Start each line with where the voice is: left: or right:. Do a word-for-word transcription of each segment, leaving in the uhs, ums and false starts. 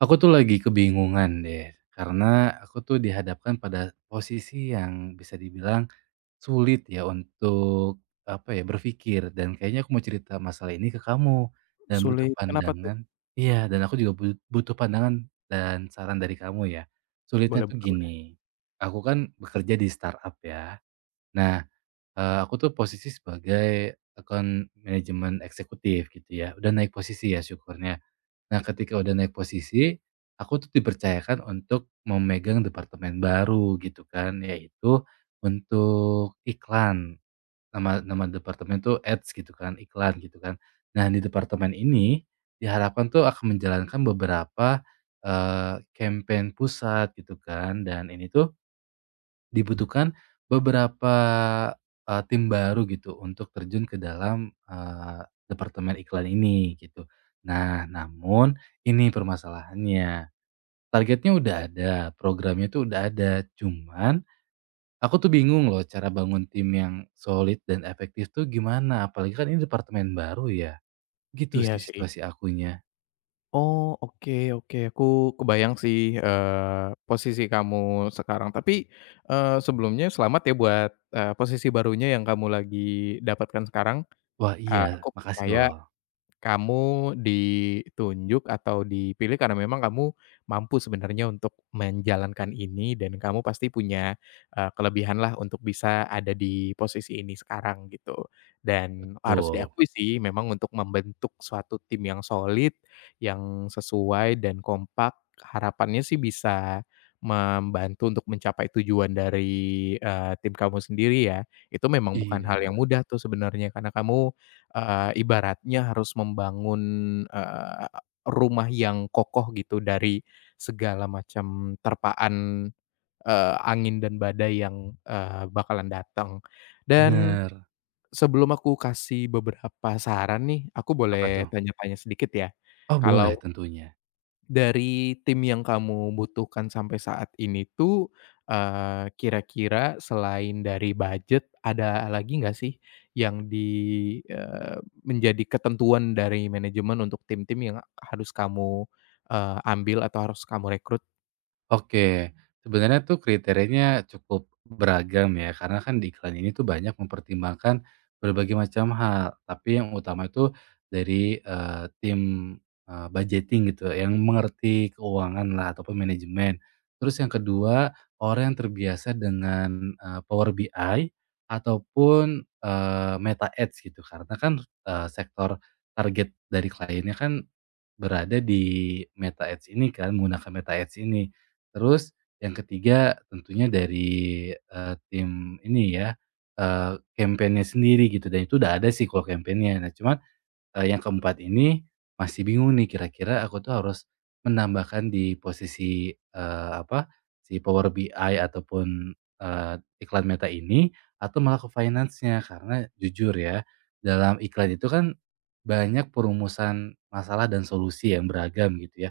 right: Aku tuh lagi kebingungan deh, karena aku tuh dihadapkan pada posisi yang bisa dibilang sulit ya untuk apa ya berpikir dan kayaknya aku mau cerita masalah ini ke kamu dan butuh
left: Sulit, kenapa tuh?
right: pandangan. Iya, dan aku juga bu- butuh pandangan dan saran dari kamu ya. Sulitnya
left: Boleh
right: tuh
left: boleh boleh.
right: gini, aku kan bekerja di startup ya. Nah, eh, aku tuh posisi sebagai account manajemen eksekutif gitu ya. Udah naik posisi ya syukurnya. Nah, ketika udah naik posisi, aku tuh dipercayakan untuk memegang departemen baru gitu kan, yaitu untuk iklan. Nama nama departemen tuh ads gitu kan, iklan gitu kan. Nah, di departemen ini diharapkan tuh akan menjalankan beberapa, eee, campaign pusat gitu kan, dan ini tuh dibutuhkan beberapa, eee, tim baru gitu untuk terjun ke dalam, eee, departemen iklan ini gitu. Nah, namun ini permasalahannya, targetnya udah ada, programnya tuh udah ada, cuman aku tuh bingung loh cara bangun tim yang solid dan efektif tuh gimana, apalagi kan ini departemen baru ya. Gitu
left: Iya
right: sih
left: sih.
right: situasi akunya.
left: Oh, oke oke, aku kebayang sih, eee, posisi kamu sekarang. Tapi, eee, sebelumnya selamat ya buat, eee, posisi barunya yang kamu lagi dapatkan sekarang.
right: Wah iya,
left: Eee, aku
right: makasih
left: percaya
right: loh.
left: kamu ditunjuk atau dipilih karena memang kamu mampu sebenarnya untuk menjalankan ini dan kamu pasti punya, eh, kelebihan lah untuk bisa ada di posisi ini sekarang gitu. Dan harus
right: Betul.
left: diakui sih memang untuk membentuk suatu tim yang solid, yang sesuai dan kompak, harapannya sih bisa membantu untuk mencapai tujuan dari, eee, tim kamu sendiri ya. Itu memang bukan
right: Iya,
left: hal yang mudah tuh sebenarnya karena kamu Eee, ibaratnya harus membangun, eee, rumah yang kokoh gitu dari segala macam terpaan, eee, angin dan badai yang, eee, bakalan datang. Dan
right: bener.
left: sebelum aku kasih beberapa saran nih, aku boleh
right: Apa tuh?
left: tanya-tanya sedikit ya?
right: Oh
left: Kalau
right: boleh tentunya.
left: dari tim yang kamu butuhkan sampai saat ini tuh, eee, kira-kira selain dari budget, ada lagi nggak sih yang di eee, menjadi ketentuan dari manajemen untuk tim-tim yang harus kamu, eee, ambil atau harus kamu rekrut?
right: Oke, sebenarnya tuh kriterianya cukup beragam ya, karena kan di iklan ini tuh banyak mempertimbangkan berbagai macam hal, tapi yang utama itu dari, eee, tim, eee, budgeting gitu, yang mengerti keuangan lah ataupun manajemen. Terus yang kedua, orang yang terbiasa dengan, eee, Power B I ataupun, eee, Meta Ads gitu, karena kan, eee, sektor target dari kliennya kan berada di Meta Ads ini kan, menggunakan Meta Ads ini. Terus yang ketiga tentunya dari, eee, tim ini ya, eee, campaign-nya sendiri gitu dan itu udah ada sih kalau campaign-nya. Nah cuman Eee, yang keempat ini masih bingung nih kira-kira aku tuh harus menambahkan di posisi, eee, apa, si Power B I ataupun, eee, iklan Meta ini atau malah ke finance-nya. Karena jujur ya, dalam iklan itu kan banyak perumusan masalah dan solusi yang beragam gitu ya.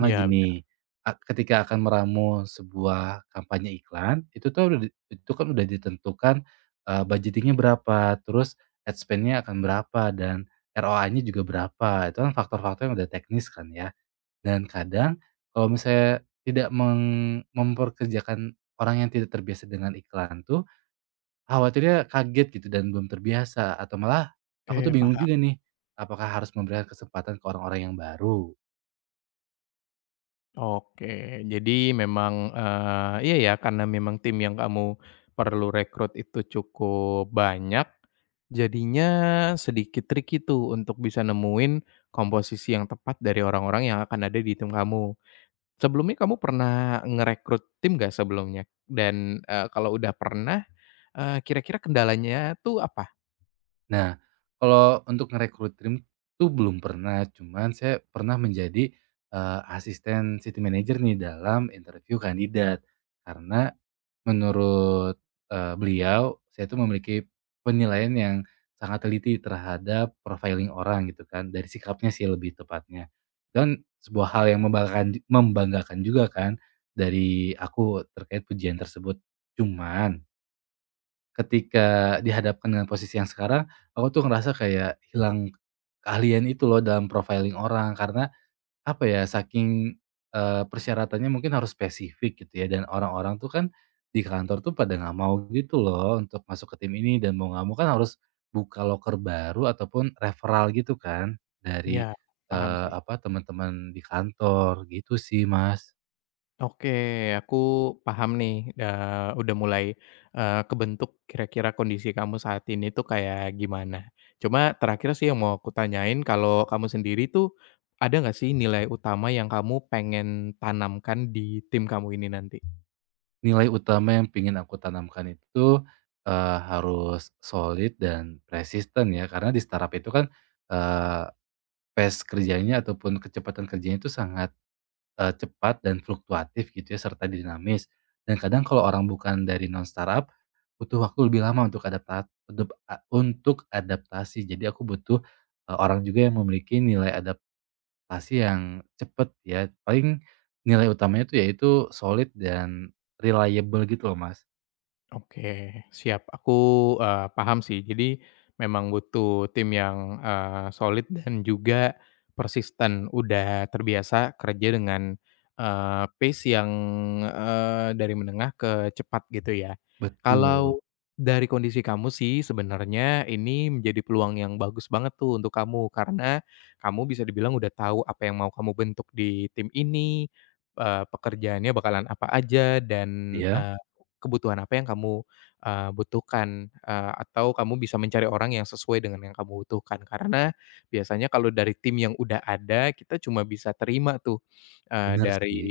left: Iya, ya bener.
right: gini, a ketika akan meramu sebuah kampanye iklan, itu tuh udah di itu kan udah ditentukan, eee, budgeting berapa, terus ad spend-nya akan berapa dan R O A-nya juga berapa, itu kan faktor-faktor yang udah teknis kan ya. Dan kadang kalau misalnya tidak meng memperkerjakan orang yang tidak terbiasa dengan iklan tuh, khawatirnya kaget gitu dan belum terbiasa atau malah aku tuh
left: Oke,
right: bingung
left: paham.
right: juga nih, apakah harus memberikan kesempatan ke orang-orang yang baru.
left: Oke, jadi memang, eee, iya ya karena memang tim yang kamu perlu rekrut itu cukup banyak, jadinya sedikit tricky tuh untuk bisa nemuin komposisi yang tepat dari orang-orang yang akan ada di tim kamu. Sebelumnya kamu pernah ngerekrut tim nggak sebelumnya? Dan, eee, kalau udah pernah, eee, kira-kira kendalanya tuh apa?
right: Nah, kalau untuk ngerekrut tim tuh belum pernah, cuman saya pernah menjadi, eee, asisten city manager nih dalam interview kandidat. Karena menurut, eee, beliau, saya itu memiliki penilaian yang sangat teliti terhadap profiling orang gitu kan, dari sikapnya sih lebih tepatnya. Dan sebuah hal yang membanggakan membanggakan juga kan dari aku terkait pujian tersebut. Cuman ketika dihadapkan dengan posisi yang sekarang, aku tuh ngerasa kayak hilang keahlian itu loh dalam profiling orang, karena apa ya, saking, eee, persyaratannya mungkin harus spesifik gitu ya, dan orang-orang tuh kan di kantor tuh pada nggak mau gitu loh untuk masuk ke tim ini dan mau nggak mau kan harus buka loker baru ataupun referral gitu kan dari,
left: Ya, paham
right: eee,
left: sih.
right: apa, teman-teman di kantor, gitu sih, Mas.
left: Oke, aku paham nih, eee, udah mulai, eee, kebentuk kira-kira kondisi kamu saat ini tuh kayak gimana. Cuma terakhir sih yang mau aku tanyain kalau kamu sendiri tuh, ada nggak sih nilai utama yang kamu pengen tanamkan di tim kamu ini nanti?
right: Nilai utama yang pengen aku tanamkan itu, eee, harus solid dan persisten ya, karena di startup itu kan, eee, pace kerjanya ataupun kecepatan kerjanya itu sangat Eee, cepat dan fluktuatif gitu ya, serta dinamis. Dan kadang kalau orang bukan dari non-startup, butuh waktu lebih lama untuk adapta untuk adaptasi. Jadi aku butuh, eee, orang juga yang memiliki nilai adaptasi yang cepet ya. Paling nilai utamanya itu yaitu solid dan reliable gitu loh, Mas.
left: Oke, siap. Aku, eee, paham sih. Jadi memang butuh tim yang, eee, solid dan juga persisten. Udah terbiasa kerja dengan, eee, pace yang, eee, dari menengah ke cepat gitu ya.
right: Betul.
left: Kalau dari kondisi kamu sih sebenarnya ini menjadi peluang yang bagus banget tuh untuk kamu, karena kamu bisa dibilang udah tahu apa yang mau kamu bentuk di tim ini, eee, pekerjaannya bakalan apa aja dan,
right: Iya,
left: eh, kebutuhan apa yang kamu, eee, butuhkan, eee, atau kamu bisa mencari orang yang sesuai dengan yang kamu butuhkan. Karena biasanya kalau dari tim yang udah ada, kita cuma bisa terima tuh, eee,
right: bener
left: dari
right: sih.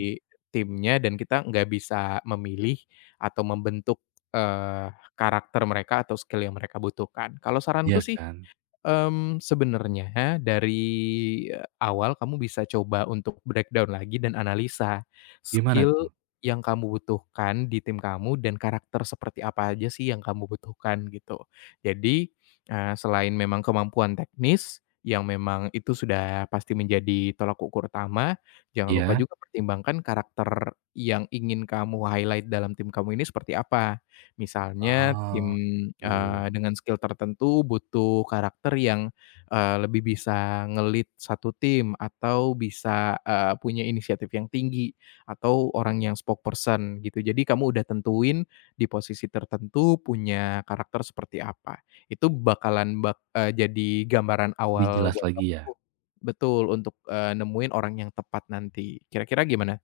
left: timnya dan kita nggak bisa memilih atau membentuk, eee, karakter mereka atau skill yang mereka butuhkan. Kalau saranku
right: Iya
left: sih
right: kan?
left: Mmm, sebenarnya dari eh, awal kamu bisa coba untuk breakdown lagi dan analisa
right: Gimana
left: skill
right: tuh?
left: yang kamu butuhkan di tim kamu dan karakter seperti apa aja sih yang kamu butuhkan gitu. Jadi, eee, selain memang kemampuan teknis yang memang itu sudah pasti menjadi tolak ukur utama, jangan lupa
right: Iya?
left: juga pertimbangkan karakter yang ingin kamu highlight dalam tim kamu ini seperti apa. Misalnya tim,
right: Oh,
left: eee,
right: gitu.
left: dengan skill tertentu butuh karakter yang, eee, lebih bisa ngelit satu tim atau bisa, eee, punya inisiatif yang tinggi atau orang yang spokesperson gitu. Jadi kamu udah tentuin di posisi tertentu punya karakter seperti apa. Itu bakalan bak eee, jadi gambaran
right: Lebih
left: awal
right: jelas
left: buat kamu
right: lagi ya?
left: tuh betul, untuk, eee, nemuin orang yang tepat nanti. Kira-kira gimana?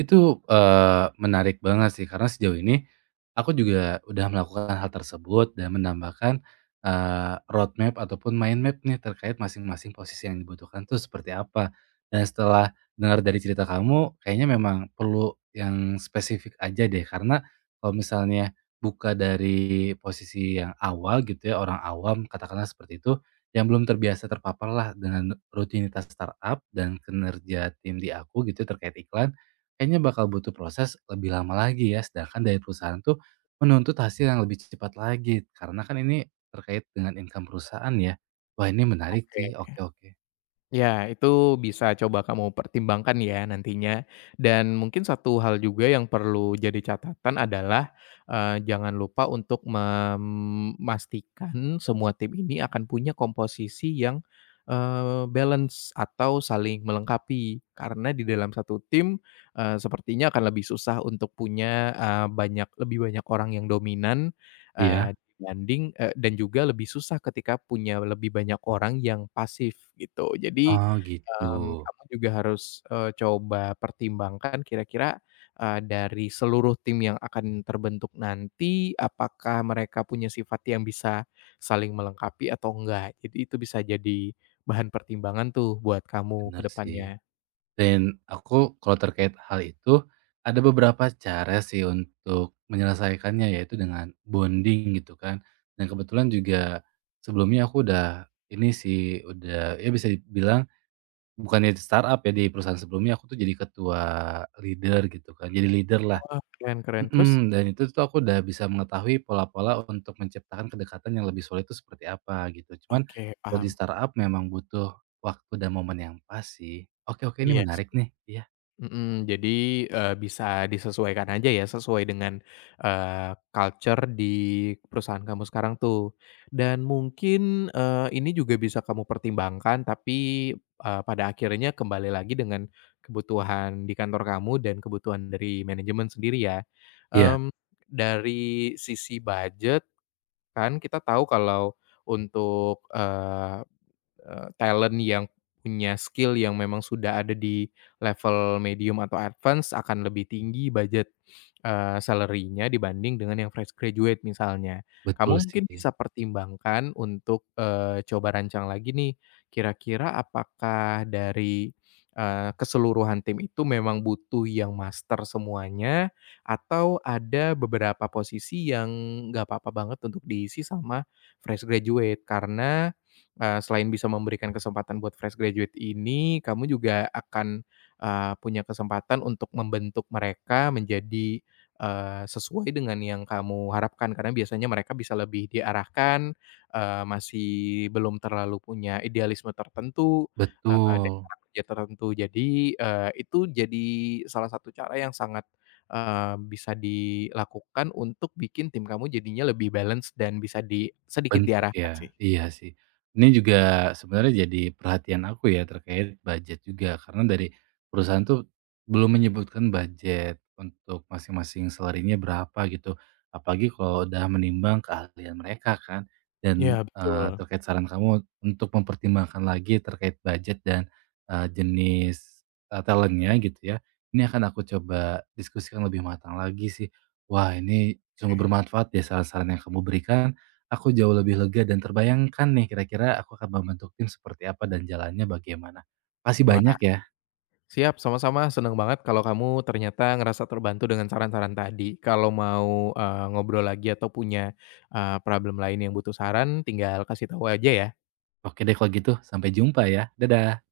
right: Itu, eee, menarik banget sih karena sejauh ini, aku juga udah melakukan hal tersebut dan menambahkan, eee, road ataupun mind map nih terkait masing-masing posisi yang dibutuhkan tuh seperti apa. Dan setelah dengar dari cerita kamu kayaknya memang perlu yang spesifik aja deh karena kalau misalnya buka dari posisi yang awal gitu ya, orang awam katakanlah seperti itu, yang belum terbiasa terpapar lah dengan rutinitas startup dan kinerja tim di aku gitu terkait iklan, kayaknya bakal butuh proses lebih lama lagi ya, sedangkan dari perusahaan tuh menuntut hasil yang lebih cepat lagi, karena kan ini terkait dengan income perusahaan ya. Wah ini menarik sih,
left: Oke.
right: oke oke.
left: Ya, itu bisa coba kamu pertimbangkan ya nantinya. Dan mungkin satu hal juga yang perlu jadi catatan adalah eh, jangan lupa untuk memastikan semua tim ini akan punya komposisi yang eh, balance atau saling melengkapi. Karena di dalam satu tim eh, sepertinya akan lebih susah untuk punya eh, banyak lebih banyak orang yang dominan Eee,
right: Iya.
left: dibanding eee, dan juga lebih susah ketika punya lebih banyak orang yang pasif gitu. Jadi,
right: Oh gitu,
left: mmm, kamu juga harus, eee, coba pertimbangkan kira-kira, eee, dari seluruh tim yang akan terbentuk nanti, apakah mereka punya sifat yang bisa saling melengkapi atau enggak. Jadi itu bisa jadi bahan pertimbangan tuh buat kamu ke
right: bener sih.
left: depannya.
right: Dan aku kalau terkait hal itu, ada beberapa cara sih untuk menyelesaikannya, yaitu dengan bonding gitu kan. Dan kebetulan juga sebelumnya aku udah ini sih, udah ya bisa dibilang bukannya di startup ya, di perusahaan sebelumnya aku tuh jadi ketua leader gitu kan, jadi leader-lah.
left: Wah, keren keren. Terus?
right: Mhm, dan itu tuh aku udah bisa mengetahui pola-pola untuk menciptakan kedekatan yang lebih solid itu seperti apa gitu. Cuman
left: Oke,
right: kalau di
left: paham.
right: startup memang butuh waktu dan momen yang pas sih. Oke oke ini
left: Yes.
right: menarik nih. Iya.
left: Mhm, jadi, eee, bisa disesuaikan aja ya, sesuai dengan, eee, culture di perusahaan kamu sekarang tuh. Dan mungkin, eee, ini juga bisa kamu pertimbangkan tapi, eee, pada akhirnya kembali lagi dengan kebutuhan di kantor kamu dan kebutuhan dari manajemen sendiri ya.
right: Iya,
left: Mmm, dari sisi budget kan kita tahu kalau untuk, eh, eee, talent yang punya skill yang memang sudah ada di level medium atau advance akan lebih tinggi budget, eee, salary-nya dibanding dengan yang fresh graduate misalnya.
right: betul
left: Kamu mungkin
right: sih,
left: bisa pertimbangkan untuk, eee, coba rancang lagi nih, kira-kira apakah dari, eee, keseluruhan tim itu memang butuh yang master semuanya, atau ada beberapa posisi yang nggak apa-apa banget untuk diisi sama fresh graduate? Karena, Eee, selain bisa memberikan kesempatan buat fresh graduate ini, kamu juga akan, eee, punya kesempatan untuk membentuk mereka menjadi, eee, sesuai dengan yang kamu harapkan. Karena biasanya mereka bisa lebih diarahkan, eee, masih belum terlalu punya idealisme tertentu, eee, dan
right: betul.
left: cara kerja tertentu. Jadi, eee, itu jadi salah satu cara yang sangat, eee, bisa dilakukan untuk bikin tim kamu jadinya lebih balance dan bisa di sedikit
right: Bentuk
left: diarahkan sih.
right: ya? Iya sih. Ini juga sebenarnya jadi perhatian aku ya terkait budget juga, karena dari perusahaan tuh belum menyebutkan budget untuk masing-masing salary berapa gitu. Apalagi kalau udah menimbang keahlian mereka kan dan,
left: Ya
right: eee,
left: betul.
right: terkait saran kamu untuk mempertimbangkan lagi terkait budget dan, eee, jenis, eee, talent gitu ya. Ini akan aku coba diskusikan lebih matang lagi sih. Wah ini sungguh bermanfaat ya saran-saran yang kamu berikan. Aku jauh lebih lega dan terbayangkan nih kira-kira aku akan membentuk tim seperti apa dan jalannya bagaimana. Makasih
left: Wah,
right: banyak ya.
left: siap, sama-sama seneng banget kalau kamu ternyata ngerasa terbantu dengan saran-saran tadi. Kalau mau, eee, ngobrol lagi atau punya, eee, problem lain yang butuh saran tinggal kasih tahu aja ya.
right: Oke deh kalau gitu, sampai jumpa ya. Dadah.